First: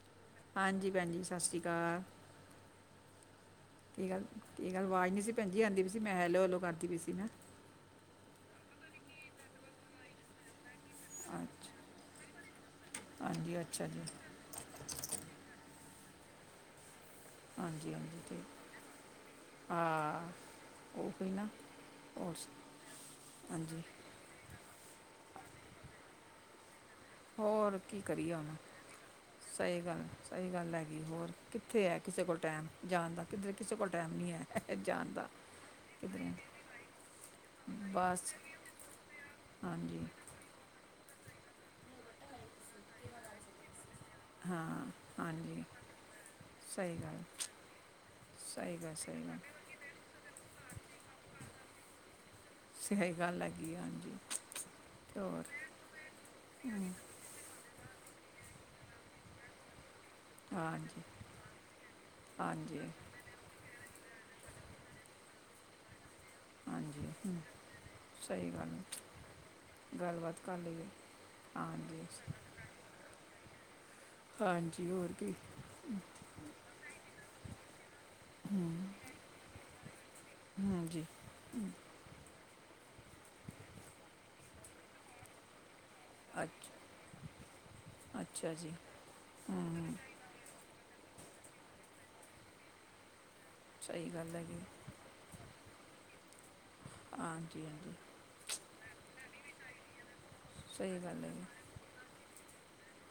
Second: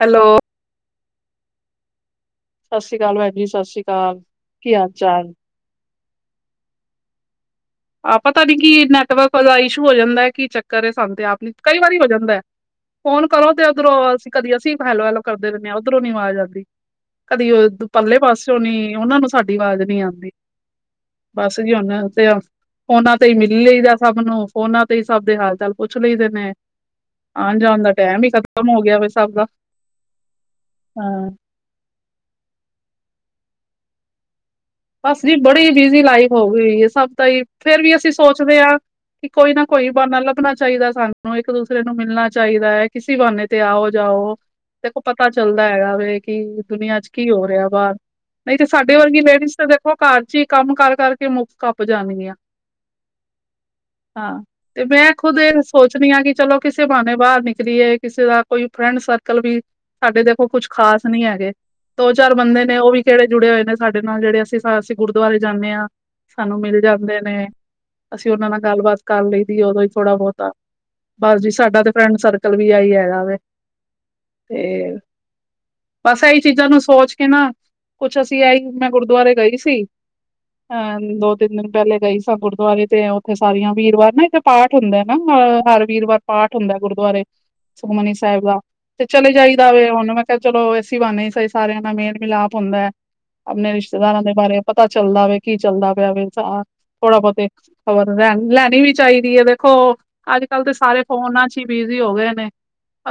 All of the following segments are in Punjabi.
ਹੈਲੋ। ਹਾਂਜੀ, ਭੈਂਜੀ ਸਾਸਰੀ ਕਾਲ। ਸਾਸੀ ਕਾਲ ਪੈਂਜੀ, ਸਾਸੀ ਕਾਲ ਕੀ ਗੱਲ ਹਾਲ ਆਵਾਜ਼ ਨਹੀਂ ਸੀ ਚਾਲ ਭੈਣ ਜੀ ਆਂਦੀ ਸੀ ਮੈਂ ਹੈਲੋ, ਹੈਲੋ ਕਾਰਦੀ ਪੀ ਸੀ ਨਾ ਆ ਪਤਾ ਨੀ ਕਿ ਨੈਟਵਰਕ ਦਾ ਇਸ਼ੂ ਹੋ ਜਾਂਦੈ, ਕੀ ਚੱਕਰ ਏ ਸਾਨੂ ਤੇ ਆਪ ਨੀ, ਅੱਛਾ ਕਈ ਵਾਰੀ ਹੋ ਜਾਂਦੈ। ਫੋਨ ਕਰੋ ਹਾਂਜੀ ਤੇ ਅੱਛਾ ਓਧਰੋਂ ਜੀ ਅਸੀ ਕਦੀ ਅਸੀ ਹੈਲੋ, ਹੈਲੋ ਕਰਦੇ ਰੈਨੇ ਆਂ, ਓਧਰੋ ਨੀ ਵਾਜ਼ ਆਂਦੀ। ਕਦੀ ਉ ਹਾਂਜੀ ਪੱਰਲੇ ਹਾਂਜੀ ਤੇ ਪਾਸੇਓਂ ਨੀ, ਓਨਾਂ ਨੂੰ ਸਾਡੀ ਆ ਵਾਜ਼ ਨੀ ਆਂਦੀ। ਉਹ ਹੀ ਨਾ ਬਾੱਸ ਜੀ ਹੁਨ, ਤੇ ਹੋਰ ਆ ਸ- ਫੋਨਾਂ ਤੇ ਈ ਮਿੱਲ ਹਾਂਜੀ ਲਈਦੈ ਸਬ ਨੂੰ, ਫੋਨਾਂ ਤੇ ਈ ਸਬ ਦੇ ਹਾਲ ਚਾਲ ਪੁੱਛ ਲਈਦੇ ਨੇ। ਆਣ ਹੋਰ ਜਾਣ ਦਾ ਕੀ ਟੈਮ ਹੀ ਕਰੀਏ ਹੁਨ, ਖਤਮ ਹੋ ਗਿਆ ਵੇ ਸਭ ਦਾ ਸਈ ਗਾੱਲ ਐ, ਸਈ ਗਾੱਲ ਹੈਗੀ ਏ, ਹਾਂ। ਹੋਰ ਕਿੱਥੇ ਐ ਕਿਸੇ ਕੋਲ ਟੈਮ ਜਾਨ ਦਾ, ਕਿੱਧਰ ਕਿਸੇ ਕੋਲ ਟਾਈਮ ਨੀ ਐ। ਬਾੱਸ ਜੀ ਬੜੀ ਬਿਜੀ ਲਾਈਫ ਹੋਗੀ ਹੋਈ ਏ, ਸਬ ਦਾ ਈ ਫੇਰ ਵੀ ਅਸੀ ਬਸ ਸੋਚਦੇ ਆਂ ਕਿ ਕੋਈ ਨਾ ਕੋਈ ਹਾਂਜੀ ਬਾਨਾ ਲੱਭਨਾ ਚਾਹੀਦੈ ਸਾਨੂੰ, ਇੱਕ ਦੂਸਰੇ ਨੂੰ ਮਿਲਨਾ ਚਾਹੀਦੈ। ਕਿਸੀ ਬਾਨੇ ਤੇ ਆਓ, ਜਾਓ ਹਾਂ ਦੇਖੋ ਪਤਾ ਹਾਂਜੀ ਚੱਲਦਾ ਹੈਗਾ ਵੇ ਕਿ ਸਹੀ ਦੁਨੀਆਂ ਚ ਗੱਲ ਕੀ ਹੋ ਰੇਆ ਬਾਰ, ਨਈ ਤੇ ਸਹੀ ਗੱਲ ਸਾਡੇ ਵਰਗੀ ਸਹੀ ਗੱਲ ਲੇਡੀਜ਼ ਤੇ ਦੇਖੋ ਘਰ ਚ ਈ ਕੰਮ ਕੱਰ ਕੱਰਕੇ ਮੁੱਕ ਕੱਪ ਜਾਨ ਗਿਆਂ। ਸਹੀ ਗੱਲ ਹੈਗੀ ਆ, ਹਾਂਜੀ ਹਾਂ, ਤੇ ਮੈਂ ਖੁੱਦ ਏ ਸੋਚਨੀ ਆਂ ਕਿ ਚਲੋ ਕਿਸੇ ਬਾਨੇ ਬਾਰ ਨਿਕਲ ਨਿਕਲਿਏ, ਕਿਸੇ ਦਾ ਕੋਈ ਫਰੈਂਡ ਸਰਕਲ ਵੀ ਸਾਡੇ ਦੇਖੋ ਕੁੱਛ ਹਾਂਜੀ ਖਾਸ ਨੀ ਹੈਗੇ, ਦੋ ਚਾਰ ਬੰਦੇ ਨੇ ਹਾਂਜੀ ਓ ਵੀ ਕੇੜੇ ਜੁੜੇ ਹੋਏ ਨੇ ਸਾਡੇ ਨਾਲ, ਜੇੜੇ ਤੇ ਅਸੀ ਗੁਰਦੁਆਰੇ ਜਾਂਨੇ ਆਂ ਸਾਨੂੰ ਮਿਲ ਹਾਂਜੀ ਜਾਂਦੇ ਨੇ, ਅਸੀ ਓਨਾਂ ਸਹੀ ਨਾਲ ਗੱਲ ਹੈ। ਗਾੱਲਬਾਤ ਕਰ ਲਈਦੀ ਓਦੋਂ ਈ ਥੋੜਾ ਗੱਲਬਾਤ ਬੋਤਾਂ ਕਰ ਲਈਏ ਬਾੱਸ ਜੀ ਸਾਡਾ ਤੇ ਹਾਂਜੀ ਫਰੈਂਡ ਸਰਕਲ ਵੀ ਐਈ ਹੈਗਾ ਵੇ। ਹਾਂਜੀ, ਹੋਰ ਕੀ ਬਾੱਸ ਐਈ ਚੀਜ਼ਾਂ ਨੂੰ ਸੋਚ ਕੇ ਨਾ, ਕੁਛ ਅਸੀ ਐਈ ਹੂੰ ਮੈਂ ਗੁਰਦੁਆਰੇ ਗਈ ਸੀ ਹੂੰ ਹਾਂ, ਜੀ ਦੋ ਤਿੰਨ ਦਿਨ ਹੂੰ, ਪੈਲੇ ਗਈ ਸਾਂ ਗੁਰਦੁਆਰੇ, ਤੇ ਓਥੇ ਸਾਰੀਆਂ ਵੀਰਵਾਰ ਨਾ ਇੱਕ ਪਾਠ ਹੁੰਦੈ ਨਾ ਹਰ ਵੀਰਵਾਰ ਪਾਠ ਅੱਛ- ਹੁੰਦੈ ਗੁਰਦੁਆਰੇ ਸੁਖਮਨੀ ਸਾਇਬ ਅੱਛਾ ਦਾ, ਜੀ ਤੇ ਚਲੇ ਹੂੰ ਜਾਈਦਾ ਵੇ ਹੂੰ, ਹੁਨ ਮੈਂ ਚਲੋ ਏੱਸੀ ਬਾਨੇ ਈ ਸਈ ਸਾਰਿਆਂ ਨਾਲ ਮੇਲ ਮਿਲਾਪ ਹੁੰਦੈ, ਆਪਨੇ ਸਹੀ ਰਿਸ਼ਤੇਦਾਰਾਂ ਦੇ ਗੱਲ ਹੈਗੀ ਬਾਰੇ ਪਤਾ ਚੱਲ ਚੱਲਦਾ ਵੇ ਕੀ ਚੱਲਦਾ ਪਯੈ ਵੇ, ਥੋੜਾ ਬੋਤੇ ਹਾਂਜੀ ਹਾਂਜੀ ਖ਼ਬਰ ਰੈਨ ਲੈਨੀ ਵੀ ਚਾਹੀਦੀ ਏ ਵੇਖੋ ਅੱਜ ਕੱਲ ਤੇ ਸਹੀ ਸਾਰੇ ਗੱਲ ਹੈਗੀ ਫੋਨਾਂ ਚ ਈ ਬਿਜੀ ਹੋ ਗਏ ਨੇ।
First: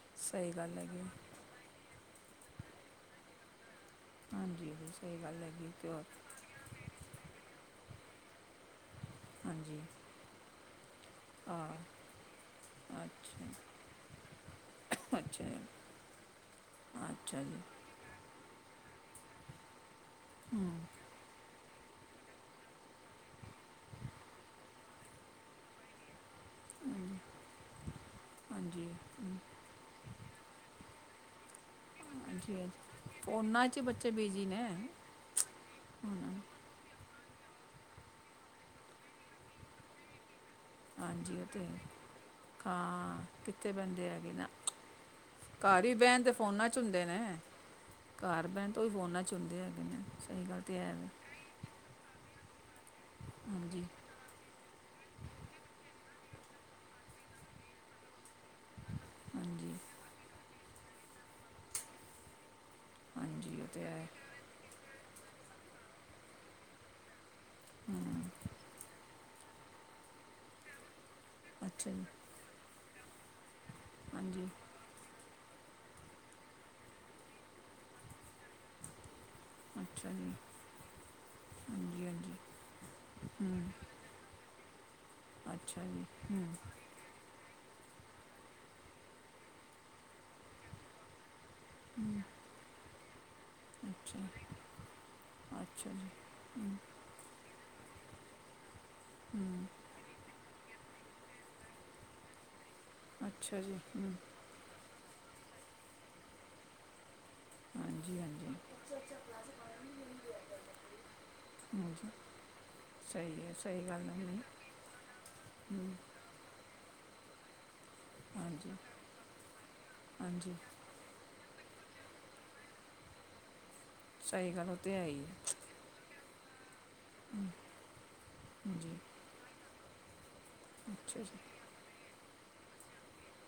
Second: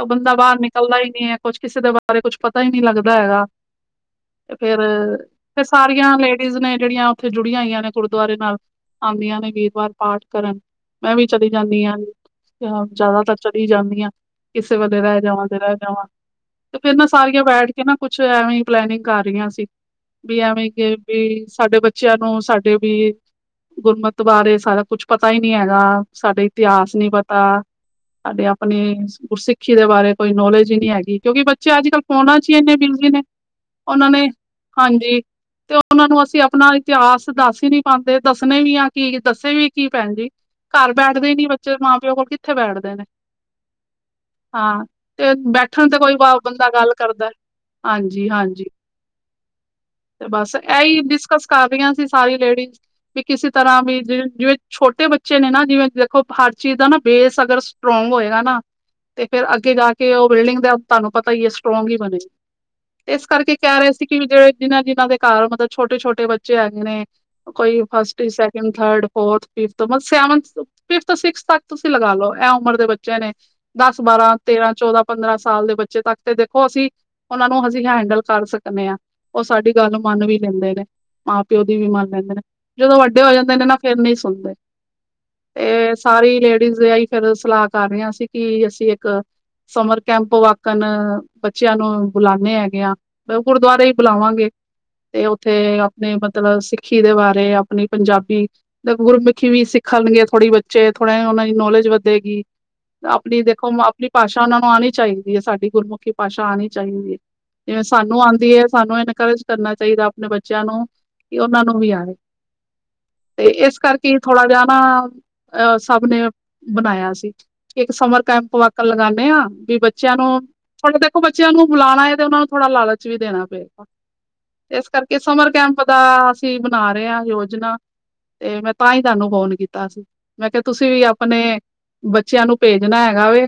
ਬੰਦਾ ਸਹੀ ਬਾਰ ਗੱਲ ਨਿਕਲਦਾ ਹੈਗੀ ਈ ਨੀ ਐ, ਕੁਛ ਕਿਸੇ ਦੇ ਬਾਰੇ ਕੁਛ ਪਤਾ ਈ ਨੀ ਲੱਗਦਾ ਹੈਗਾ। ਤੇ ਹਾਂਜੀ, ਫੇਰ ਸਈ ਗਾੱਲ ਫਿਰ ਹੈਗੀ ਏ, ਤੇ ਹੋਰ ਸਾਰੀਆਂ ਲੇਡੀਜ਼ ਨੇ ਜੇੜੀਆਂ ਓੱਥੇ ਜੁੜੀਆਂ ਹੋਈਆਂ ਨੇ ਗੁਰਦੁਆਰੇ ਨਾਲ, ਆਂਦੀਆਂ ਨੇ ਹਾਂਜੀ ਵੀਰਵਾਰ ਪਾਠ ਕਰਨ। ਮੈਂ ਵੀ ਚਲੀ ਜਾਨੀ ਆ ਜਾਦਾਤਰ ਅੱਛਾ ਚਲੀ ਜਾਂਨੀ ਆ ਕਿਸੇ ਵੇਲੇ ਰੈ ਅੱਛਾ ਜਾਵਾਂ, ਤੇ ਰੈ ਜਾਵਾਂ ਤੇ ਫੇਰ ਨਾ ਅੱਛਾ ਸਾਰੀਆਂ ਜੀ ਬੈਠ ਕੇ ਨਾ ਕੁੱਛ ਐਵੇਂ ਈ ਪਲੈਨਿਂਗ ਕਰ ਰੀਆਂ ਸੀ। ਵੀ ਹੂੰ ਐਵੇਂ ਕੇ ਵੀ ਸਾਡੇ ਬੱਚਯਾ ਨੂੰ ਸਾਡੇ ਵੀ ਗੁਰਮੱਤ ਬਾਰੇ ਸਾਰਾ ਕੁੱਛ ਪਤਾ ਈ ਨੀ ਹੈਗਾ, ਸਾਡਾ ਇਤਿਹਾਸ ਨੀ ਹਾਂਜੀ ਪਤਾ ਸਾਡੇ ਆਪਣੇ ਹਾਂਜੀ ਹੂੰ, ਗੁਰਸਿੱਖੀ ਦੇ ਬਾਰੇ ਕੋਈ ਨੌਲੇਜ ਈ ਨੀ ਹੈਗੀ ਕਿਉਂਕਿ ਬੱਚੇ ਅੱਜ-ਕੱਲ ਫੋਨਾਂ ਚ ਹਾਂਜੀ ਈ ਐਨੇ ਬਿਜੀ ਨੇ ਓਨਾਂ ਨੇ ਕਿੰਨੇ ਹਾਂਜੀ। ਤੇ ਓਨਾਂ ਨੂੰ ਅਸੀ ਆਪਨਾ ਇਤਿਹਾਸ ਦੱਸ ਈ ਨੀ ਪਾਂਦੇ, ਦੱਸਨੇ ਨੀ ਆ ਕੀ ਦੱਸੇ ਵੀ ਕੀ ਪੈਂਜੀ ਘਰ ਬੈਠਦੇ ਈ ਹਾਂਜੀ ਉਹ ਨੀ ਤੇ ਬੱਚੇ, ਮਾਂ-ਪਿਓ ਕੋਲ ਕਿੱਥੇ ਬੈਠਦੇ ਨੇ, ਹਾਂ ਕਿੱਥੇ ਬੰਦੇ ਹੈਗੇ ਨਾ ਹਾਂ। ਤੇ ਘਰ ਬੈਠਣ ਹੀ ਤੇ ਕੋਈ ਬਹਿਣ ਵਾ ਫੋਨਾਂ ਬੰਦਾ 'ਚ ਗੱਲ ਹੁੰਦੇ ਨੇ ਕਰਦਾ ਹਾਂਜੀ, ਘਰ ਹਾਂਜੀ। ਬਹਿਣ ਤੋਂ ਹੀ ਫੋਨਾਂ ਚ ਹੁੰਦੇ ਹੈਗੇ ਨੇ। ਤੇ ਸਹੀ ਬਸ ਗੱਲ ਹੈ ਐਈ ਵੇ। ਡਿਸਕਸ ਕਰ ਰੀਆਂ ਸੀ, ਸਾਰੀ ਲੇਡੀਜ਼। ਵੀ ਕਿਸੇ ਤਰਾਂ ਹਾਂਜੀ ਵੀ ਜਿ ਜਿਵੇਂ ਛੋਟੇ ਬੱਚੇ ਬੱਚੇ ਨੇ ਨਾ ਜਿਵੇਂ ਦੇਖੋ ਹਰ ਚੀਜ਼ ਦਾ ਨਾ ਬੇਸ ਅਗਰ ਸਟਰੋਂਗ ਹੋਏਗਾ ਨਾ ਤੇ ਫੇਰ ਹਾਂਜੀ ਅੱਗੇ ਜਾ ਕੇ ਕਿ ਉਹ ਬਿਲਡਿੰਗ ਦਾ ਤੁਹਾਨੂੰ ਪਤਾ ਈ ਐ ਸਟਰੋਂਗ ਹੀ ਬਣੇ ਤੇ ਇਸ ਕਰਕੇ ਹਾਂਜੀ ਉਹ ਕਹਿ ਤੇ ਰੇ ਹੈ ਸੀ। ਕਿ ਜਿਹੜੇ ਜਿਨਾਂ ਜਿਨਾਂ ਦੇ ਘਰ ਮਤਲਬ ਛੋਟੇ ਛੋਟੇ ਬੱਚੇ ਹੈਗੇ ਨੇ ਕੋਈ ਫਸਟ ਹੂੰ ਵਿੱਚ ਸੈਕਿੰਡ ਥਰਡ ਫੋਰਥ, ਫਿਫਥ ਮਤਲਬ ਸੈਵਨਥ, ਫਿਫਥ, ਸਿਕਸਥ ਤੱਕ ਤੁਸੀਂ ਅੱਛਾ ਜੀ ਲਗਾਲੋ ਇਹ ਉਮਰ ਦੇ ਬੱਚੇ ਨੇ। ਦਸ, ਬਾਰਾਂ, ਹਾਂਜੀ ਤੇਰਾਂ, ਚੌਦਾਂ ਪੰਦਰਾਂ ਸਾਲ ਦੇ ਬੱਚੇ ਤੱਕ ਤੇ ਦੇਖੋ ਅਸੀਂ ਉਹਨਾ ਨੂੰ ਅਸੀਂ ਹੈਂਡਲ ਕਰ ਸਕਦੇ ਆ। ਓ ਸਾਡੀ ਗੱਲ ਅੱਛਾ ਮੰਨ ਜੀ ਵੀ ਲੈਂਦੇ ਨੇ। ਮਾਂ-ਪਿਓ ਦੀ ਵੀ ਹਾਂਜੀ ਮੰਨ ਹਾਂਜੀ ਲੈਂਦੇ ਨੇ ਜਦੋਂ ਵੱਡੇ ਹੋ ਜਾਂਦੇ ਨੇ ਹੂੰ ਨਾ ਫੇਰ ਨੀ ਸੁਣਦੇ। ਅੱਛਾ ਤੇ ਜੀ ਸਾਰੀ ਹੂੰ ਲੇਡੀਜ਼ ਇਹੀ ਫੇਰ ਸਲਾਹ ਕਰ ਰੀਆਂ ਸੀ ਕਿ ਅਸੀਂ ਇੱਕ ਸਮਰ ਕੈਂਪ ਵਕਨ ਬੱਚਿਆਂ ਨੂੰ ਹੂੰ ਬੁਲਾਨੇ ਹੈਗੇ ਆ ਓ ਗੁਰਦੁਆਰੇ ਈ ਅੱਛਾ ਬੁਲਾਵਾਂਗੇ ਤੇ ਉੱਥੇ ਅੱਛਾ ਜੀ ਆਪਣੇ ਮਤਲਬ ਹੂੰ ਸਿੱਖੀ ਦੇ ਬਾਰੇ ਆਪਣੀ ਪੰਜਾਬੀ ਗੁਰਮੁਖੀ ਵੀ ਹੂੰ ਸਿੱਖਣਗੇ ਥੋੜ੍ਹੀ ਬੱਚੇ ਥੋੜ੍ਹਾ ਉਹਨਾਂ ਦੀ ਨੌਲੇਜ ਵਧੇਗੀ। ਆਪਣੀ ਅੱਛਾ ਦੇਖੋ ਜੀ ਆਪਣੀ ਹੂੰ ਭਾਸ਼ਾ ਉਹਨਾਂ ਨੂੰ ਆਣੀ ਚਾਹੀਦੀ ਐ ਸਾਡੀ ਗੁਰਮੁਖੀ ਭਾਸ਼ਾ ਆਣੀ ਚਾਹੀਦੀ ਐ। ਜਿਵੇਂ ਹਾਂਜੀ ਸਾਨੂੰ ਆਂਦੀ ਹਾਂਜੀ ਐ ਸਾਨੂੰ ਇਨਕਰੇਜ ਕਰਨਾ ਚਾਹੀਦਾ ਆਪਣੇ ਬੱਚਿਆਂ ਨੂੰ ਕਿ ਉਹਨਾਂ ਨੂੰ ਵੀ ਹਾਂਜੀ ਆਏ। ਸਹੀ ਤੇ ਹੈ ਇਸ ਸਹੀ ਗੱਲ ਹੈ ਕਰਕੇ ਜੀ ਥੋੜਾ ਜਾ ਹਾਂ, ਹੂੰ ਸਭ ਨੇ ਬਣਾਇਆ ਸੀ। ਇੱਕ ਸਮਰ ਕੈਂਪ ਹਾਂਜੀ ਵਾਕ ਲਗਾਂਦੇ ਆ ਵੀ ਬ ਬੱਚਿਆਂ ਨੂੰ ਹਾਂਜੀ ਥੋੜਾ ਦੇਖੋ ਬੱਚਿਆਂ ਨੂੰ ਬੁਲਾਣਾ ਐ ਤੇ ਉਹਨਾਂ ਨੂੰ ਥੋੜਾ ਲਾਲਚ ਵੀ ਦੇਣਾ ਪਏਗਾ। ਸਹੀ ਗੱਲ ਉਹ ਇਸ ਤੇ ਹੈ ਕਰਕੇ ਹੀ ਹੈ ਸਮਰ ਕੈਂਪ ਦਾ ਅਸੀਂ ਬਣਾ ਰਹੇ ਆ ਯੋਜਨਾ ਤੇ ਮੈਂ ਹੂੰ, ਤਾਂ ਜੀ ਹੀ ਤੁਹਾਨੂੰ ਫੋਨ ਕੀਤਾ ਸੀ। ਮੈਂ ਕਿਹਾ ਤੁਸੀਂ ਵੀ ਅੱਛਾ ਆਪਣੇ ਜੀ ਬੱਚਿਆਂ ਨੂੰ ਭੇਜਣਾ ਹੈਗਾ ਵੈ।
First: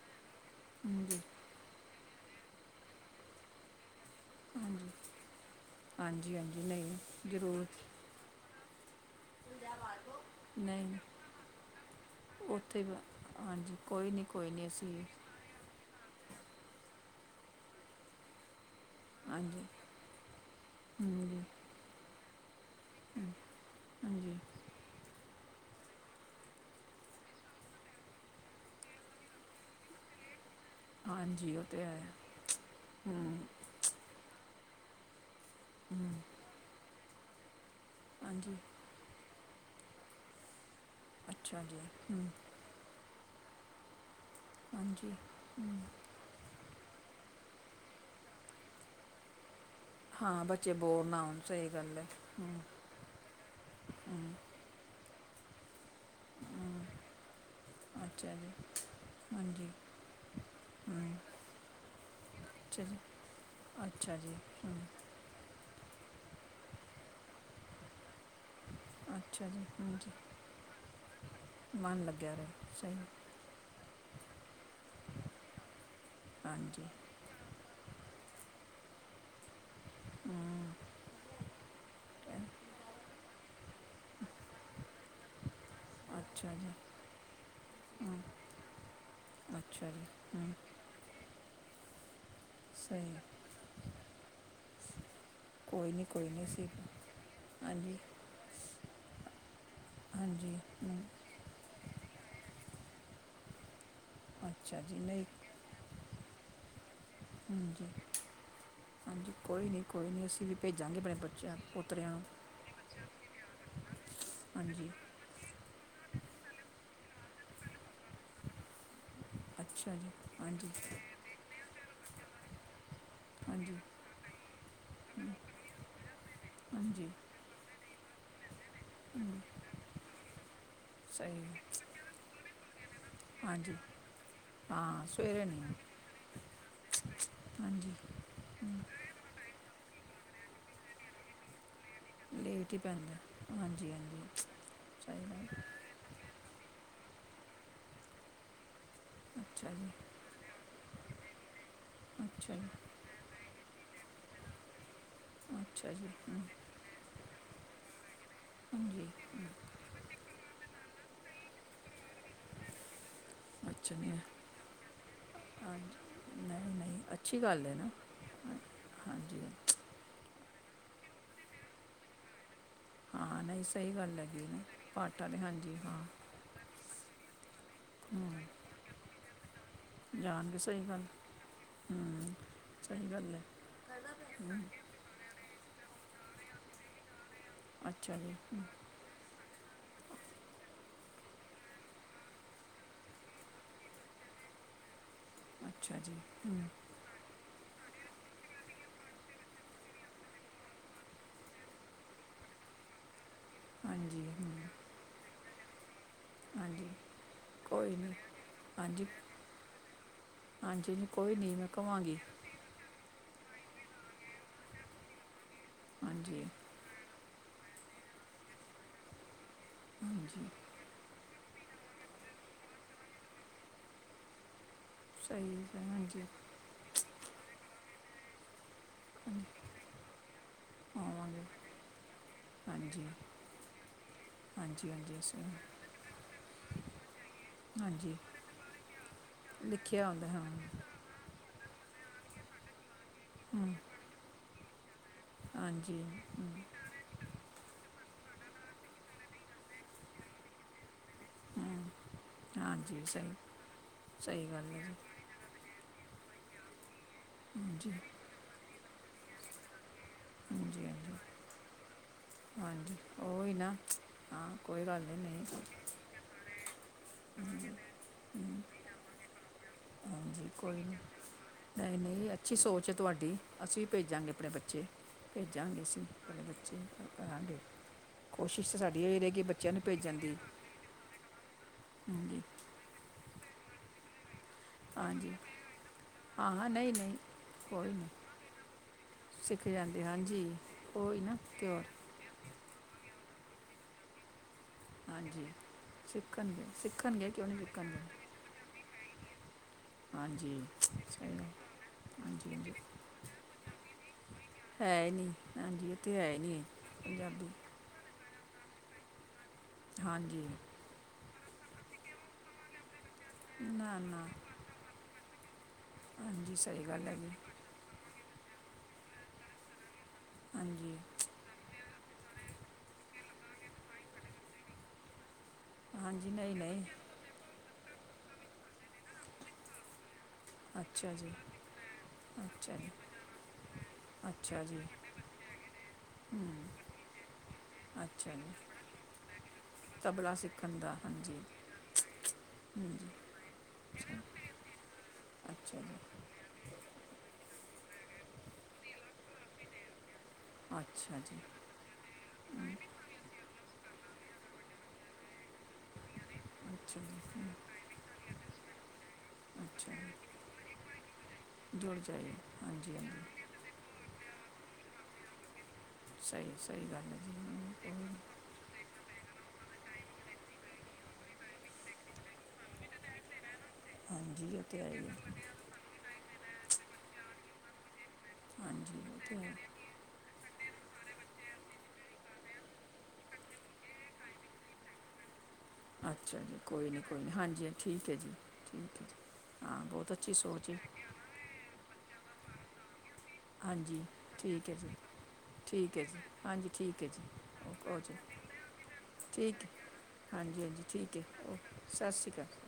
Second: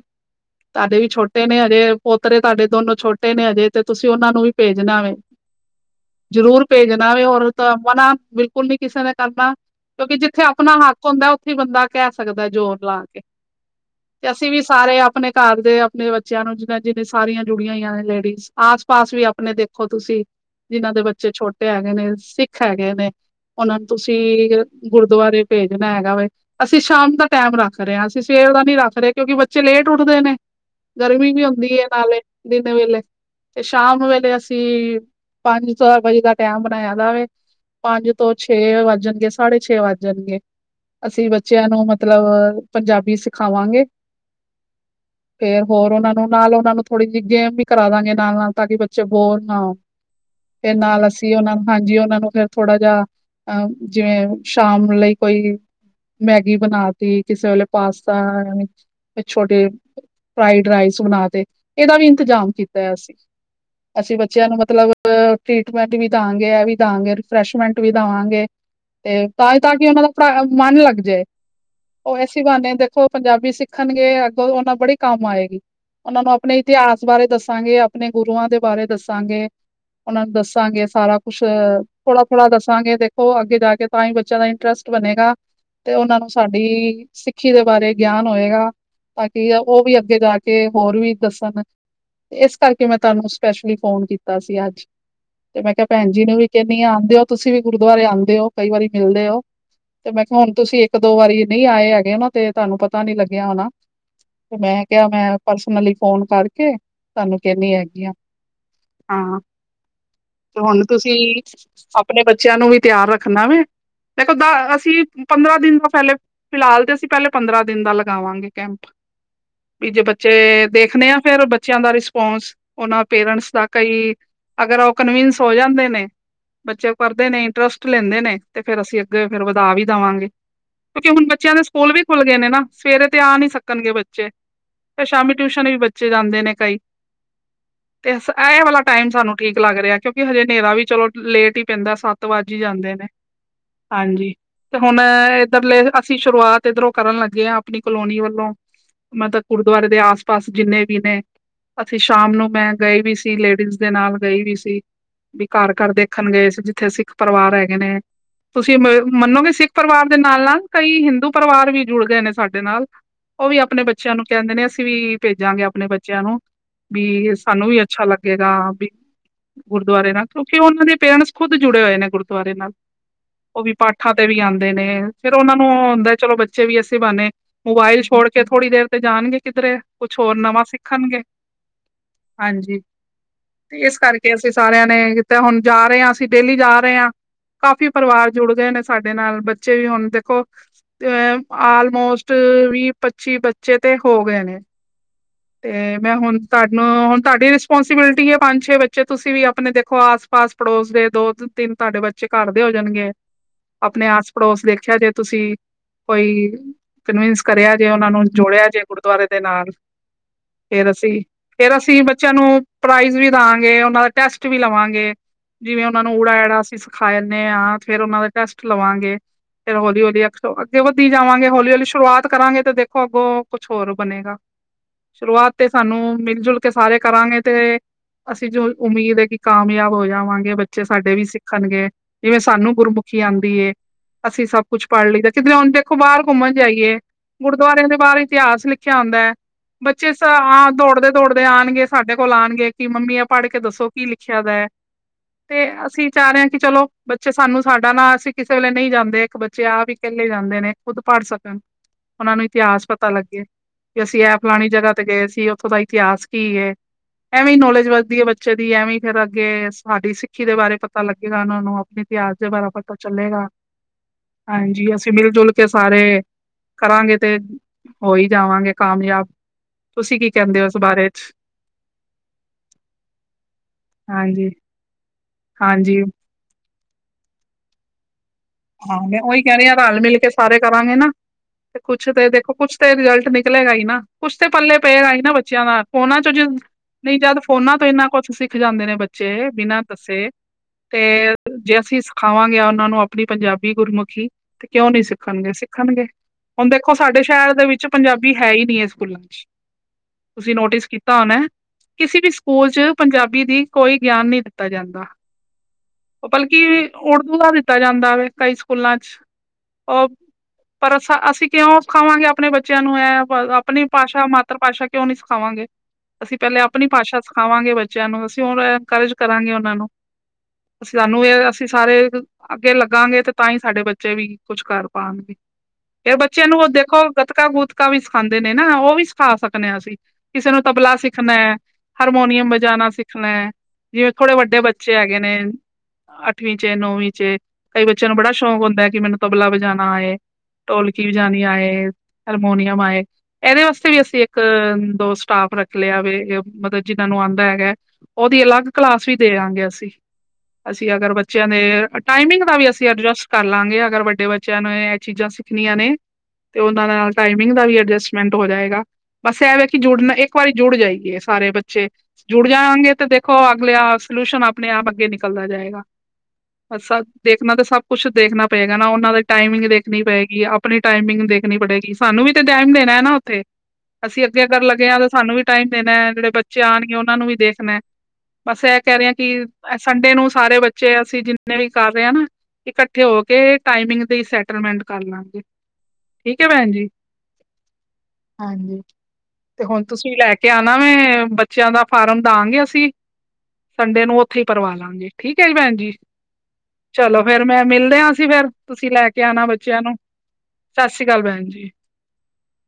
ਤੁਹਾਡੇ ਹੂੰ, ਵੀ ਜੀ ਛੋਟੇ ਨੇ ਹਜੇ ਪੋਤਰੇ ਤੁਹਾਡੇ ਦੋਨੋ ਛੋਟੇ ਨੇ ਅਜੇ ਤੇ ਤੁਸੀਂ ਉਹਨਾਂ ਨੂੰ ਵੀ ਹਾਂਜੀ ਭੇਜਣਾ ਵੇ। ਹਾਂਜੀ ਹਾਂਜੀ ਜ਼ਰੂਰ ਨਹੀਂ ਭੇਜਣਾ ਵੇ ਔਰ ਜ਼ਰੂਰ ਤਾਂ ਮਨਾ ਬਿਲਕੁਲ ਨੀ ਕਿਸੇ ਨੇ ਕਰਨਾ। ਕਿਉਂਕਿ ਜਿੱਥੇ ਆਪਣਾ ਹੱਕ ਨਹੀਂ ਹੁੰਦਾ ਉਥੀ ਬੰਦਾ ਕਹਿ ਸਕਦਾ ਜ਼ੋਰ ਉੱਥੇ ਵ- ਲਾ ਕੇ। ਹਾਂਜੀ ਕੋਈ ਨਹੀਂ ਤੇ ਅਸੀਂ ਕੋਈ ਵੀ ਨਹੀਂ ਸਾਰੇ ਆਪਣੇ ਘਰ ਦੇ ਆਪਣੇ ਬੱਚਿਆਂ ਨੂੰ ਜਿਨ੍ਹਾਂ ਜਿਨੇ ਸਾਰੀਆਂ ਜੁੜੀਆਂ ਹੀ ਨੇ ਲੇਡੀਜ਼ ਆਸ ਪਾਸ ਵੀ ਆਪਣੇ ਹਾਂਜੀ ਦੇਖੋ। ਤੁਸੀਂ ਜਿਨਾਂ ਦੇ ਬੱਚੇ ਹਾਂਜੀ ਛੋਟੇ ਹੈਗੇ ਨੇ ਸਿੱਖ ਹੈਗੇ ਨੇ ਹਮ, ਉਹਨਾਂ ਨੂੰ ਹਾਂਜੀ ਤੁਸੀਂ ਗੁਰਦੁਆਰੇ ਭੇਜਣਾ ਹੈਗਾ ਵੈ। ਅਸੀਂ ਸ਼ਾਮ ਦਾ ਟਾਈਮ ਰੱਖ ਰੇ ਆ ਅਸੀਂ ਸਵੇਰ ਦਾ ਨੀ ਰੱਖ ਰੇ ਕਿਉਂਕਿ ਬੱਚੇ ਲੇਟ ਉੱਠਦੇ ਨੇ। ਗਰਮੀ ਵੀ ਹਾਂਜੀ ਉਹ ਹੁੰਦੀ ਤੇ ਐ ਹੈ ਨਾਲੇ ਦਿਨ ਵੇਲੇ ਹਮ, ਤੇ। ਸ਼ਾਮ ਵੇਲੇ ਅਸੀਂ ਪੰਜ ਚਾਰ ਵਜੇ ਹਮ, ਦਾ ਟੈਮ ਬਣਾਇਆ ਦਾ ਵੇ। ਪੰਜ ਤੋਂ ਹਾਂਜੀ ਛੇ ਵੱਜ ਜਾਣਗੇ ਸਾਢੇ ਛੇ ਵੱਜ ਜਾਣਗੇ। ਅਸੀਂ ਅੱਛਾ ਬੱਚਿਆਂ ਜੀ ਨੂੰ ਹਮ, ਮਤਲਬ ਪੰਜਾਬੀ ਸਿਖਾਵਾਂਗੇ। ਹਾਂਜੀ ਫੇਰ ਹਮ, ਹੋਰ ਉਹਨਾ ਨੂੰ ਨਾਲ ਉਹਨਾਂ ਨੂੰ ਥੋੜ੍ਹੀ ਜਿਹੀ ਗੇਮ ਵੀ ਕਰਾ ਦਾਂਗੇ ਨਾਲ ਨਾਲ ਤਾਂ ਕਿ ਬੱਚੇ ਬੋਰ ਨਾ ਹੋ ਹਾਂ ਬੱਚੇ ਤੇ ਬੋਰ ਨਾਲ ਨਾ ਅਸੀਂ ਹੋਣ ਓਨਾਂ ਨੂੰ ਸਹੀ ਗੱਲ ਹਾਂਜੀ ਹੈ ਓਨਾਂ ਨੂੰ ਫੇਰ ਹਮ, ਥੋੜਾ ਜਿਹਾ ਅਹ ਹਮ, ਜਿਵੇਂ ਸ਼ਾਮ ਲਈ ਕੋਈ ਮੈਗੀ ਹਮ, ਬਣਾ ਥੀ ਕਿਸੇ ਵੇਲੇ ਪਾਸਤਾ ਅੱਛਾ ਜੀ ਫੇਰ ਛੋਟੇ ਹਾਂਜੀ ਫਰਾਈਡ ਰਾਈਸ ਹਮ, ਬਣਾ ਤੇ ਏਦਾ ਵੀ ਇੰਤਜ਼ਾਮ ਅੱਛਾ ਕੀਤਾ ਜੀ ਅਸੀਂ। ਅੱਛਾ ਅਸੀਂ ਜੀ ਬੱਚਿਆਂ ਨੂੰ ਹਮ, ਮਤਲਬ ਟ੍ਰੀਟਮੈਂਟ ਵੀ ਦਾਂਗੇ ਐ ਵੀ ਦਾਂਗੇ ਰਿਫਰੈਸ਼ਮੈਂਟ ਵੀ ਦਵਾਂਗੇ। ਤੇ ਅੱਛਾ ਤਾਂ ਹੀ ਜੀ ਤਾਂ ਕਿ ਓਨਾਂ ਦਾ ਹਾਂਜੀ ਪੜਾ ਮਨ ਲੱਗ ਜਾਏ ਮਨ ਓ ਲੱਗਿਆ ਐਸੀ ਰਹੇ ਬਾਣੇ ਸਹੀ ਦੇਖੋ ਪੰਜਾਬੀ ਸਿੱਖ ਣਗੇ ਅੱਗੋਂ ਓਨਾ ਬੜੀ ਕੰਮ ਆਏਗੀ ਓਨਾਂ ਨੂੰ ਆਪਣੇ ਹਾਂਜੀ ਇਤਿਹਾਸ ਬਾਰ ਦੱਸਾਂਗੇ ਆਪਣੇ ਗੁਰੂਆਂ ਦੇ ਬਾਰੇ ਦੱਸਾਂਗੇ ਓਨਾਂ ਨੂੰ ਹਮ, ਦੱਸਾਂਗੇ ਸਾਰਾ ਕੁਛ ਇਹ, ਥੋੜ੍ਹਾ-ਥੋੜ੍ਹਾ ਦੱਸਾਂਗੇ ਦੇਖੋ ਅੱਗੇ ਜਾ ਕੇ ਤਾਂ ਹੀ ਬੱਚਿਆਂ ਦਾ ਇੰਟਰਸਟ ਬਣੇਗਾ। ਤੇ ਓਨਾਂ ਨੂੰ ਅੱਛਾ ਜੀ ਸਾਡੀ ਸਿੱਖੀ ਦੇ ਬਾਰੇ ਹਮ, ਗਿਆਨ ਹੋਏਗਾ। ਤਾਂ ਕਿ ਓ ਅੱਛਾ ਵੀ ਜੀ ਅੱਗੇ ਜਾ ਹੂੰ ਕੇ ਹੋਰ ਵੀ ਦੱਸਣ ਏਸ ਕਰਕੇ ਮੈਂ ਸਹੀ ਹੈ। ਤਾਨੂੰ ਸਪੈਸ਼ਲੀ ਫੋਨ ਕੀਤਾ। ਸੀ ਅੱਜ ਤੇ ਮੈਂ ਕਿਹਾ ਕੋਈ ਨਹੀਂ ਪੈਣ ਜੀ ਕੋਈ ਨੂੰ ਵੀ ਨਹੀਂ ਸੀ ਕੇਨੀ ਆ ਆਦੇ ਹੋ ਤੁਸੀਂ ਵੀ ਹਾਂਜੀ ਗੁਰਦੁਆਰੇ ਆਦੇ ਔ ਕਈ ਵਾਰੀ ਮਿਲਦੇ ਓ ਤੇ ਮੈਂ ਕਿਹਾ ਹੁਣ ਹਾਂਜੀ ਤੁਸੀਂ ਇੱਕ ਹੂੰ ਦੋ ਵਾਰੀ ਨਈ ਆਏ ਹੈਗੇ ਨਾ। ਤੇ ਤਾਨੂੰ ਪਤਾ ਨੀ ਲੱਗਿਆ ਹੋਣਾ ਤੇ ਅੱਛਾ ਮੈਂ ਜੀ ਕੇਆ ਨਹੀਂ ਮੈਂ ਪਰਸਨਲੀ ਫੋਨ ਕਰਕੇ ਤਾਨੂੰ ਕੇਣੀ ਹਾਂਜੀ ਹੈਗੀ ਆਂ। ਹਾਂਜੀ ਹਾਂ ਕੋਈ ਨਹੀਂ ਕੋਈ ਨਹੀਂ ਅਸੀਂ ਵੀ ਤੇ ਹੁਣ ਭੇਜਾਂਗੇ ਆਪਣੇ ਤੁਸੀਂ ਬੱਚਿਆਂ ਪੋਤਰਿਆਂ ਅਪਣੇ ਬੱ ਬੱਚਿਆਂ ਨੂੰ ਵੀ ਤਿਆਰ ਰੱਖਣਾ ਵੇ ਦੇਖੋ ਦਾ ਹਾਂਜੀ ਅਸੀਂ ਪੰਦਰਾਂ ਦਿਨ ਤੋਂ ਪੈਲੇ ਫਿਲਹਾਲ ਤੇ ਅਸੀਂ ਪੈਲੇ ਪੰਦਰਾਂ ਦਿਨ ਦਾ ਲਗਾਵਾਂਗੇ ਕੈਂਪ। ਈ ਅੱਛਾ ਜੇ ਜੀ ਬੱਚੇ ਹਾਂਜੀ ਦੇਖਣੇ ਆ। ਫੇਰ ਬੱਚਿਆਂ ਦਾ ਰਿਸਪੋਂਸ ਓਨਾਂ ਪੇਰੈਂਟਸ ਦਾ ਹਾਂਜੀ ਕਈ ਅਗਰ ਓ ਕਨਵੀਨਸ ਹੋ ਜਾਂਦੇ ਨੇ ਬੱਚੇ ਹਾਂਜੀ ਪਰਦੇ ਨੇ ਇੰਟਰਸਟ ਲੈਂਦੇ ਨੇ ਤੇ ਫੇਰ ਅਸੀਂ ਅੱਗੇ ਫਰ ਵਧਾ ਵੀ ਦੇਵਾਂਗੇ ਕਿਉਂਕਿ ਹੁਣ ਸਹੀ ਬੱਚਿਆਂ ਹੈ। ਦੇ ਸਕੂਲ ਵੀ ਖੁੱਲਗੇ ਨੇ ਨਾ। ਸਵੇਰੇ ਤੇ ਆ ਨੀ ਹਾਂਜੀ ਸਕਣਗੇ ਬੱਚੇ ਫੇਰ ਹਾਂ ਸ਼ਾਮੀ ਸਵੇਰੇ ਟਿਊਸ਼ਨ ਨਹੀਂ ਵੀ ਬੱਚੇ ਜਾਂਦੇ ਨੇ ਕਈ। ਹਾਂਜੀ। ਤੇ ਐ ਵਾਲਾ ਹੂੰ ਟਾਈਮ ਸਾਨੂੰ ਠੀਕ ਲੱਗ ਰਿਹਾ ਕਿਉਂਕਿ ਹਜੇ ਹਨੇਰਾ ਵੀ ਚਲੋ ਲੇਟ ਹੀ ਪੈਂਦਾ ਸੱਤ ਤੇ ਵੱਜ ਹੀ ਜਾਂਦੇ ਨੇ ਹਾਂਜੀ ਤੇ ਹੁਣ ਸਹੀ ਗੱਲ ਹੈ। ਇੱਧਰਲੇ ਅਸੀਂ ਸ਼ੁਰੂਆਤ ਇੱਧਰੋਂ ਕਰਨ ਲੱਗੇ ਆ ਅਪਣੀ ਕਲੋਨੀ ਵੱਲੋਂ ਮਤਲਬ ਅੱਛਾ ਗੁਰਦੁਆਰੇ ਜੀ ਦੇ ਆਸ-ਪਾਸ ਜਿੰਨੇ ਵੀ ਨੇ ਅਸੀਂ ਸ਼ਾਮ ਨੂੰ ਅੱਛਾ ਮੈ ਜੀ ਗਏ ਵੀ ਸੀ ਲੇਡੀਜ਼ ਦੇ ਨਾਲ ਗਈ ਵੀ ਸੀ ਵੀ ਅੱਛਾ ਕਾਰ-ਕਾਰ ਜੀ ਦੇਖਣ ਹੂੰ ਗਏ ਸੀ। ਜਿਥੇ ਸਿੱਖ ਪਰਵਾਰ ਹੈਗੇ ਨੇ। ਤੁਸੀਂ ਹਾਂਜੀ ਮੰਨੋਗੇ ਸਿੱਖ ਪਰਵਾਰ ਦੇ ਨਾਲ-ਨਾਲ ਕਈ ਹਿੰਦੂ ਪਰਵਾਰ ਵੀ ਜੁੜ ਗਏ ਨੇ ਸਾਡੇ ਨਾਲ। ਓ ਵੀ ਅਪਣੇ ਅੱਛਾ ਬੱਚਿਆਂ ਨਹੀਂ ਨੂੰ ਕੈਂਦੇ ਨੇ ਅਸੀਂ ਵੀ ਪੇਜਾਂਗੇ ਅਪਣੇ ਬੱਚਿਆਂ ਨੂੰ ਹਾਂਜੀ ਨਹੀਂ ਨਹੀਂ ਬੀ ਅੱਛੀ ਗੱਲ ਹੈ ਓਵੀ ਨਾ ਅੱਛਾ ਲੱਗੇਗਾ ਹਾਂ- ਬੀ ਹਾਂਜੀ ਗੁਰਦੁਆਰੇ ਨਾਲ ਕਿਉਂਕਿ ਓਨਾਂ ਦੇ ਪੇਰੈਂਟਸ ਖੁਦ ਜੁੜੇ ਹੋਏ ਨੇ ਗੁਰਦੁਆਰੇ ਨਾਲ। ਹਾਂ ਓ ਨਹੀਂ ਵੀ ਸਹੀ ਪਾਠਾਂ ਗੱਲ ਤੇ ਵੀ ਹੈਗੀ ਆਂਦੇ ਨੇ ਪਾਠ ਫਿਰ ਵਾਲੇ ਉਹਨਾ ਨੂੰ ਹਾਂਜੀ ਹਾਂ ਹੁੰਦਾ ਚਲੋ ਬ ਬੱਚੇ ਵੀ ਏਸੀਂ ਬਾਣੇ ਮੋਬਾਇਲ ਛੋੜ ਕੇ ਹੂੰ ਥੋੜ੍ਹੀ ਦੇਰ ਤੇ ਜਾਣਗੇ ਕਿਧਰੇ ਕੁਛ ਹੋਰ ਜਾਣਗੇ ਨਵਾਂ ਸਹੀ ਗੱਲ ਸਿੱਖਣਗੇ। ਹੂੰ ਹਾਂਜੀ ਸਹੀ ਗੱਲ ਹੈ ਤੇ ਇਸ ਕਰਕੇ ਅਸੀਂ ਹੂੰ ਸਾਰੇਆਂ ਨੇ ਤੇ ਹੁਣ ਜਾ ਰੇ ਆ ਅਸੀਂ ਡੇਲੀ ਜਾ ਰੇ ਆ ਕਾਫ਼ੀ ਅੱਛਾ ਪਰਵਾਰ ਜੀ ਜੁੜ ਗਏ ਨੇ ਸਾਡੇ ਨਾਲ ਬੱਚੇ ਹੁਣ ਦੇਖੋ ਤੇ ਆਲਮੋਸਟ ਵੀਹ-ਪੱਚੀ ਬੱਚੇ ਤੇ ਹੋ ਗਏ ਨੇ। ਤੇ ਅੱਛਾ ਜੀ ਮੈਂ ਹੁਣ ਹੂੰ ਤਾ ਹੁਣ ਤਾਡੀ ਰਿਸਪੋਂਸੀਬਿਲਿਟੀ ਏ ਪੰਜ-ਛੇ ਬੱਚੇ ਤੁਸੀਂ ਵੀ ਅਪਣੇ ਦੇਖੋ ਆਸ-ਪਾਸ ਪੜੋਸ ਦੇ ਦੋ ਤਿੰਨ ਤਾਡੇ ਬੱਚੇ ਕਾਰ ਦੇ ਹੋ ਜਣਗੇ। ਅਪਣੇ ਹਾਂਜੀ ਆਸ ਪੜੋਸ ਹੂੰ ਦੇਖਿਆ ਜੇ ਤੁਸੀਂ ਕੋਈ ਹਾਂਜੀ ਕਨਵਿੰਸ ਕਰਿਆ ਜੇ ਕੋਈ ਓਨਾਂ ਨਹੀਂ ਨੂੰ। ਜੋੜਿਆ ਜੇ ਗੁਰਦੁਆਰੇ ਦੇ ਨਾਲ। ਫੇਰ ਹਾਂਜੀ ਹਾਂਜੀ ਅਸੀਂ ਕੋਈ ਨਹੀਂ ਮੈਂ। ਫੇਰ ਅਸੀਂ ਕਵਾਂਗੀ ਬੱਚਿਆਂ ਨੂੰ ਪ੍ਰਾਈਜ਼ ਵੀ ਦਵਾਂਗੇ ਉਹਨਾਂ ਦਾ ਟੈਸਟ ਵੀ ਲਵਾਂਗੇ। ਜਿਵੇਂ ਉਹਨਾਂ ਨੂੰ ਊੜਾ ਹਾਂਜੀ ਆੜਾ ਅਸੀਂ ਸਿਖਾ ਜਾਨੇ ਹਾਂ ਫੇਰ ਅਸੀ ਉਹਨਾਂ ਦੇ ਟੈਸਟ ਲਵਾਂਗੇ। ਫਿਰ ਹੌਲੀ ਹੌਲੀ ਹਾਂਜੀ ਅੱਗੇ ਵੱਧੀ ਜਾਵਾਂਗੇ ਹੌਲੀ ਹੌਲੀ ਸ਼ੁਰੂਆਤ ਕਰਾਂਗੇ ਤੇ ਦੇਖੋ ਅੱਗੋਂ ਕੁਛ ਹੋਰ ਬਣੇਗਾ। ਸ਼ੁਰੂਆਤ ਸਹੀ ਤੇ ਹੈ ਸਾਨੂੰ ਹਾਂਜੀ ਮਿਲ ਜੁਲ ਕੇ ਸਾਰੇ ਕਰਾਂਗੇ ਤੇ। ਅਸੀਂ ਜੋ ਉਮੀਦ ਹੈ ਕਿ ਹਾਂਜੀ ਕਾਮਯਾਬ ਹੋ ਜਾਵਾਂਗੇ ਬੱਚੇ ਸਾਡੇ ਵੀ ਆਵਾਂਗੇ ਸਿੱਖਣਗੇ। ਜਿਵੇਂ ਸਾਨੂੰ ਹਾਂਜੀ ਗੁਰਮੁਖੀ ਆਉਂਦੀ ਹੈ ਅਸੀਂ ਸਭ ਕੁੱਛ ਹਾਂਜੀ ਪੜ੍ਹ ਹਾਂਜੀ ਲਈ ਤਾਂ ਸਹੀ ਕਿਧਰ ਉਂਦੇ। ਦੇਖੋ ਬਾਹਰ ਘੁੰਮਣ ਜਾਈਏ ਗੁਰਦੁਆਰਿਆਂ ਦੇ ਹਾਂਜੀ ਬਾਹਰ ਇਤਿਹਾਸ ਲਿਖਿਆ ਹੁੰਦਾ ਹੈ। ਲਿਖਿਆ ਬੱਚੇ ਸ ਹੁੰਦਾ ਹਾਂ ਦੌੜਦੇ ਦੌੜਦੇ ਆਉਣਗੇ ਸਾਡੇ ਕੋਲ ਆਉਣਗੇ ਕਿ ਮੰਮੀ ਇਹ ਪੜ੍ਹ ਕੇ ਹੂੰ ਦੱਸੋ ਕੀ ਲਿਖਿਆ ਦਾ। ਤੇ ਹਾਂਜੀ ਅਸੀਂ ਚਾਹ ਰਹੇ ਹਾਂ ਕਿ ਹੂੰ ਚਲੋ। ਬੱਚੇ ਸਾਨੂੰ ਸਾਡਾ ਨਾ ਅਸੀਂ ਕਿਸੇ ਵੇਲੇ ਨਹੀਂ ਜਾਂਦੇ ਇੱਕ ਬੱਚੇ ਆਪ ਵੀ ਇਕਹਿਲੇ ਜਾਂਦੇ ਨੇ ਖੁੱਦ ਪੜ੍ਹ ਸਕਣ। ਹੂੰ, ਉਹਨਾਂ ਨੂੰ ਇਤਿਹਾਸ ਹਾਂਜੀ ਪਤਾ ਸਹੀ ਲੱਗੇ ਵੀ ਅਸੀਂ ਇਹ ਸਹੀ ਫਲਾਣੀ ਗੱਲ ਜਗ੍ਹਾ ਹੈ ਤੇ ਗਏ ਸੀ ਉੱਥੋਂ ਦਾ ਇਤਿਹਾਸ ਕੀ ਹੈ। ਐਵੇਂ ਈ ਨੌਲੇਜ ਜੀ ਹਾਂਜੀ ਵੱਧਦੀ ਹੈ ਬੱਚੇ ਦੀ ਐਵੇਂ ਫੇਰ ਅੱਗੇ ਸਾਡੀ ਸਿੱਖੀ ਦੇ ਬਾਰੇ ਹਾਂਜੀ ਪਤਾ ਹਾਂਜੀ ਲੱਗੇਗਾ ਉਹਨਾਂ ਨੂੰ ਆਪਣੇ ਇਤਿਹਾਸ ਦੇ ਬਾਰੇ ਪਤਾ। ਹਾਂਜੀ ਉਹ ਚਲੇਗਾ ਹੀ ਨਾ ਹਾਂ ਕੋਈ ਹਾਂਜੀ ਗੱਲ ਅਸੀਂ ਨਹੀਂ ਮਿਲ ਨਹੀਂ ਜੁਲ ਕੇ ਸਾਰੇ। ਕਰਾਂਗੇ ਤੇ ਹੋ ਹੀ ਜਾਵਾਂਗੇ ਕਾਮਯਾਬ ਤੁਸੀਂ ਕੀ ਹਾਂਜੀ ਕਹਿੰਦੇ ਹੋ। ਇਸ ਕੋਈ ਨਹੀਂ ਬਾਰੇ ਚ। ਨਹੀਂ ਨਹੀਂ ਅੱਛੀ ਸੋਚ ਹੈ ਤੁਹਾਡੀ ਅਸੀਂ ਭੇਜਾਂਗੇ ਆਪਣੇ ਹਾਂਜੀ ਬੱਚੇ ਭੇਜਾਂਗੇ ਹਾਂਜੀ ਅਸੀਂ। ਆਪਣੇ ਬੱਚੇ ਹੁਣ ਕਰਾਂਗੇ ਕੋਸ਼ਿਸ਼ ਤਾਂ ਹਾਂ ਸਾਡੀ ਮੈਂ ਇਹ ਉਹੀ ਰਹੇਗੀ ਕਹਿ ਰਹੀ ਬੱਚਿਆਂ ਹ ਨੂੰ ਰਲ ਮਿਲ ਭੇਜਣ ਕੇ ਦੀ ਸਾਰੇ ਕਰਾਂਗੇ ਨਾ ਤੇ ਕੁਛ ਤੇ ਹਾਂਜੀ ਦੇਖੋ ਕੁਛ ਤੇ ਰਿਜਲਟ ਨਿਕਲੇਗਾ ਹੀ ਨਾ। ਕੁਛ ਤੇ ਪੱਲੇ ਪਏ ਆ ਹੀ ਨਾ ਹਾਂਜੀ ਬੱਚਿਆਂ ਦਾ ਫੋਨਾ ਚੋਂ ਜੇ ਨਹੀਂ ਜਦ ਫੋਨਾਂ ਤੋਂ ਕੋਈ ਇੰਨਾ ਨਹੀਂ ਕੁਛ ਸਿੱਖ ਜਾਂਦੇ ਨੇ ਬੇ ਬੱਚੇ ਸਿੱਖ ਬਿਨਾਂ ਜਾਂਦੇ ਦੱਸੇ ਹਾਂਜੀ ਤੇ ਉਹ ਹੀ ਨਾ ਤੇ ਜੇ ਹੋਰ ਅਸੀਂ ਸਿਖਾਵਾਂਗੇ ਉਹਨਾਂ ਨੂੰ ਆਪਣੀ ਪੰਜਾਬੀ ਗੁਰਮੁਖੀ ਤੇ ਕਿਉਂ ਨਹੀਂ ਸਿੱਖਣਗੇ ਹਾਂਜੀ ਸਿੱਖਣਗੇ ਸਿੱਖਣਗੇ ਹੁਣ ਦੇਖੋ ਸਾਡੇ ਸਿੱਖਣਗੇ ਕਿਉਂ ਸ਼ਹਿਰ ਨਹੀਂ ਦੇ ਵਿੱਚ ਸਿੱਖਣਗੇ ਪੰਜਾਬੀ ਹੈ ਹੀ ਨਹੀਂ ਹੈ ਸਕੂਲਾਂ ਚ। ਤੁਸੀਂ ਹਾਂਜੀ ਨੋਟਿਸ ਕੀਤਾ ਸਹੀ ਹੋਨਾ ਗੱਲ ਕਿਸੇ ਵੀ ਹਾਂਜੀ ਸਕੂਲ ਹਾਂਜੀ ਚ ਪੰਜਾਬੀ ਦੀ ਕੋਈ ਗਿਆਨ ਨਹੀਂ ਦਿੱਤਾ ਜਾਂਦਾ ਹੈ ਹੀ ਨਹੀਂ ਹਾਂਜੀ ਇਹ ਤੇ ਹੈ ਹੀ ਨਹੀਂ ਬਲਕਿ ਉਰਦੂ ਪੰਜਾਬੀ ਦਾ ਦਿੱਤਾ ਜਾਂਦਾ ਵੇ ਕਈ ਸਕੂਲਾਂ ਚ ਉਹ ਹਾਂਜੀ ਪਰ ਅ ਅਸੀਂ ਕਿਉਂ ਸਿਖਾਵਾਂਗੇ ਆਪਣੇ ਬੱਚਿਆਂ ਨੂੰ ਇਹ ਆਪਣੀ ਨਾ ਭਾਸ਼ਾ ਨਾ ਮਾ ਤਰ ਭਾਸ਼ਾ ਕਿਉਂ ਨੀ ਸਿਖਾਵਾਂਗੇ ਅਸੀਂ ਹਾਂਜੀ ਪਹਿਲੇ ਆਪਣੀ ਸਹੀ ਗੱਲ ਹੈ ਭਾਸ਼ਾ ਜੀ ਸਿਖਵਾਂਗੇ। ਬੱਚਿਆਂ ਨੂੰ ਅਸੀਂ ਹਣ ਇਨਕਰੇਜ ਕਰਾਂਗੇ ਉਹਨਾਂ ਨੂੰ ਹਾਂਜੀ ਸਾਨੂੰ ਇਹ ਅਸੀਂ ਸਾਰੇ ਅੱਗੇ ਲੱਗਾਗੇ ਤੇ ਤਾਂ ਹੀ ਸਾਡੇ ਬੱਚੇ ਵੀ ਕੁੱਛ ਕਰ ਪਾਉਣਗੇ ਫੇਰ ਹਾਂਜੀ ਬੱਚਿਆਂ ਨਹੀਂ ਨੂੰ ਨਹੀਂ ਦੇਖੋ। ਗਤਕਾ ਗੁਤਕਾ ਵੀ ਸਿਖਾਦੇ ਨੇ ਨਾ ਉਹ ਵੀ ਸਿਖਾ ਸਕਦੇ ਹਾਂ ਅਸੀਂ। ਕਿਸੇ ਨੂੰ ਤਬਲਾ ਅੱਛਾ ਜੀ ਸਿੱਖਣਾ ਹੈ ਹਾਰਮੋਨੀਅਮ ਅੱਛਾ ਜੀ ਵਜਾਨਉਣਾ ਸਿੱਖਣਾ ਹੈ। ਜਿਵੇਂ ਥੋੜੇ ਵੱਡੇ ਅੱਛਾ ਜੀ ਬੱਚੇ ਹੈਗੇ ਨੇ ਅੱਠਵੀਂ ਚ ਹੂੰ ਨੌਵੀਂ ਚ। ਕਈ ਬੱਚਿਆਂ ਨੂੰ ਬੜਾ ਅੱਛਾ ਜੀ ਸ਼ੌਕ ਹੁੰਦਾ ਕਿ ਮੈਨੂੰ ਤਬਲਾ ਵਜਾਉਣਾ ਆਏ। ਤਬਲਾ ਸਿੱਖਣ ਦਾ ਢੋਲਕੀ ਹਾਂਜੀ ਬਜਾਨੀ ਆਏ ਹਰਮੋਨੀਅਮ ਆਏ। ਹਾਂਜੀ ਇਹਦੇ ਵਾਸਤੇ ਵੀ ਅਸੀਂ ਅੱਛਾ- ਇੱਕ ਦੋ ਸਟਾਫ ਰੱਖ ਅੱਛਾ ਜੀ ਲਿਆ ਵੇ ਮਤਲਬ ਜਿਹਨਾਂ ਨੂੰ ਆਉਂਦਾ ਹੈਗਾ ਉਹਦੀ ਅਲੱਗ ਕਲਾਸ ਵੀ ਦੇ ਦਾਂਗੇ ਅਸੀਂ। ਅਸੀਂ ਅਗਰ ਅੱਛਾ ਜੀ ਬੱਚਿਆਂ ਦੇ ਟਾਈਮਿੰਗ ਦਾ ਵੀ ਹਮ, ਅਸੀਂ ਐਡਜਸਟ ਕਰ ਲਾਂਗੇ ਅਗਰ ਵੱਡੇ ਬੱਚਿਆਂ ਨੂੰ ਇਹ ਚੀਜ਼ਾਂ ਸਿੱਖਣੀਆਂ ਨੇ ਤੇ ਉਹਨਾ ਅੱਛਾ ਨਾਲ ਜੀ ਹਮ, ਟਾਈਮਿੰਗ ਦਾ ਵੀ ਅਡਜਸਟ ਟ ਹੋ ਜਾਏਗਾ ਬਸ ਇਹ ਵ ਕਿ ਅੱਛਾ ਜੀ ਜੁੜਨਾ ਇੱਕ ਵਾਰੀ ਜੁੜ ਜਾਏਗੀ। ਸਾਰੇ ਬੱਚੇ ਜਾਈਏ ਜੁੜ ਜਾਣਗੇ ਹਾਂਜੀ ਤੇ ਹਾਂਜੀ ਦੇਖੋ ਅਗਲੇ ਸਲਿਊਸ਼ਨ ਆਪਣੇ ਆਪ ਅੱਗੇ ਨਿਕਲਦਾ ਜਾਏਗਾ। ਸਹੀ ਸਹੀ ਸ ਗੱਲ ਹੈ ਜੀ ਦੇਖਣਾ ਤੇ ਹਮ, ਸਭ ਕੁਛ ਹਮ, ਦੇਖਣਾ। ਪਏਗਾ ਨਾ ਉਹਨਾਂ ਦੀ ਟਾਈਮਿੰਗ ਦੇਖਣੀ ਪਏਗੀ ਆਪਣੀ ਟਾਈਮਿੰਗ ਦੇਖਣੀ ਪੜੇਗੀ ਸਾਨੂੰ ਵੀ ਤੇ ਟਾਈਮ ਦੇਣਾ ਐ ਨਾ ਉੱਥੇ। ਅਸੀਂ ਅੱਗੇ ਹਾਂਜੀ ਇਹ ਕਰਨ ਲੱਗੇ ਹੈ ਆ ਤੇ ਹੀ ਹੈ ਸਾਨੂੰ ਵੀ ਟਾਈਮ ਦੇਣਾ ਜਿਹੜੇ ਬੱਚੇ ਆਣਗੇ ਉਹਨਾਂ ਨੂੰ ਵੀ ਦੇਖਣਾ ਬਸ ਇਹ ਹਾਂਜੀ ਕਹਿ ਰੇ ਆ ਉਹ ਕਿ ਤੇ ਹੈ ਸੰਡੇ ਨੂੰ ਸਾਰੇ ਬੱਚੇ ਅਸੀਂ ਜਿ ਨੇ ਵੀ ਕਰ ਰੇ ਆ ਨਾ ਇਕੱਠੇ ਹੋ ਕੇ ਟਾਈਮਿੰਗ ਦੀ ਸੈਟਲਮੈਂਟ ਕਰ ਲਾਂਗੇ। ਅੱਛਾ ਠੀਕ ਹੈ ਜੀ, ਭੈਣ ਕੋਈ ਨੀ ਕੋਈ ਹਾਂਜੀ ਠੀਕ ਐ ਜੀ ਹਾਂਜੀ ਠੀਕ ਐ ਜੀ। ਤੇ ਹਾਂ ਹੁਣ ਬਹੁਤ ਤੁਸੀਂ ਅੱਛੀ ਲੈ ਕੇ ਸੋਚ ਆਣਾ ਹੈ ਵੇ ਬੱਚਿਆਂ ਦਾ ਫਾਰਮ ਦਆਂਗੇ ਅਸੀਂ। ਸੰਡੇ ਹਾਂਜੀ ਨੂੰ ਉੱਥੇ ਈ ਠੀਕ ਭਰਵਾ ਹੈ ਜੀ ਲਾਂਗੇ ਠੀਕ ਐ ਜੀ ਭੈਣ ਜੀ। ਠੀਕ ਹੈ ਹਾਂਜੀ। ਠੀਕ ਹੈ ਚਲੋ ਫੇਰ ਮੈਂ ਜੀ ਮਿਲਦੇ ਓਕੇ ਅਸੀਂ ਜੀ ਫਿਰ ਤੁਸੀਂ ਲੈ ਕੇ ਆਣਾ ਠੀਕ ਹੈ ਬੱਚਿਆਂ ਨੂੰ। ਹਾਂਜੀ ਹਾਂਜੀ, ਸਤਿ ਸ਼੍ਰੀ ਠੀਕ ਅਕਾਲ ਐ ਭੈਣ ਜੀ। ਓਕੇ ਸਤਿ ਸ਼੍ਰੀ ਅਕਾਲ।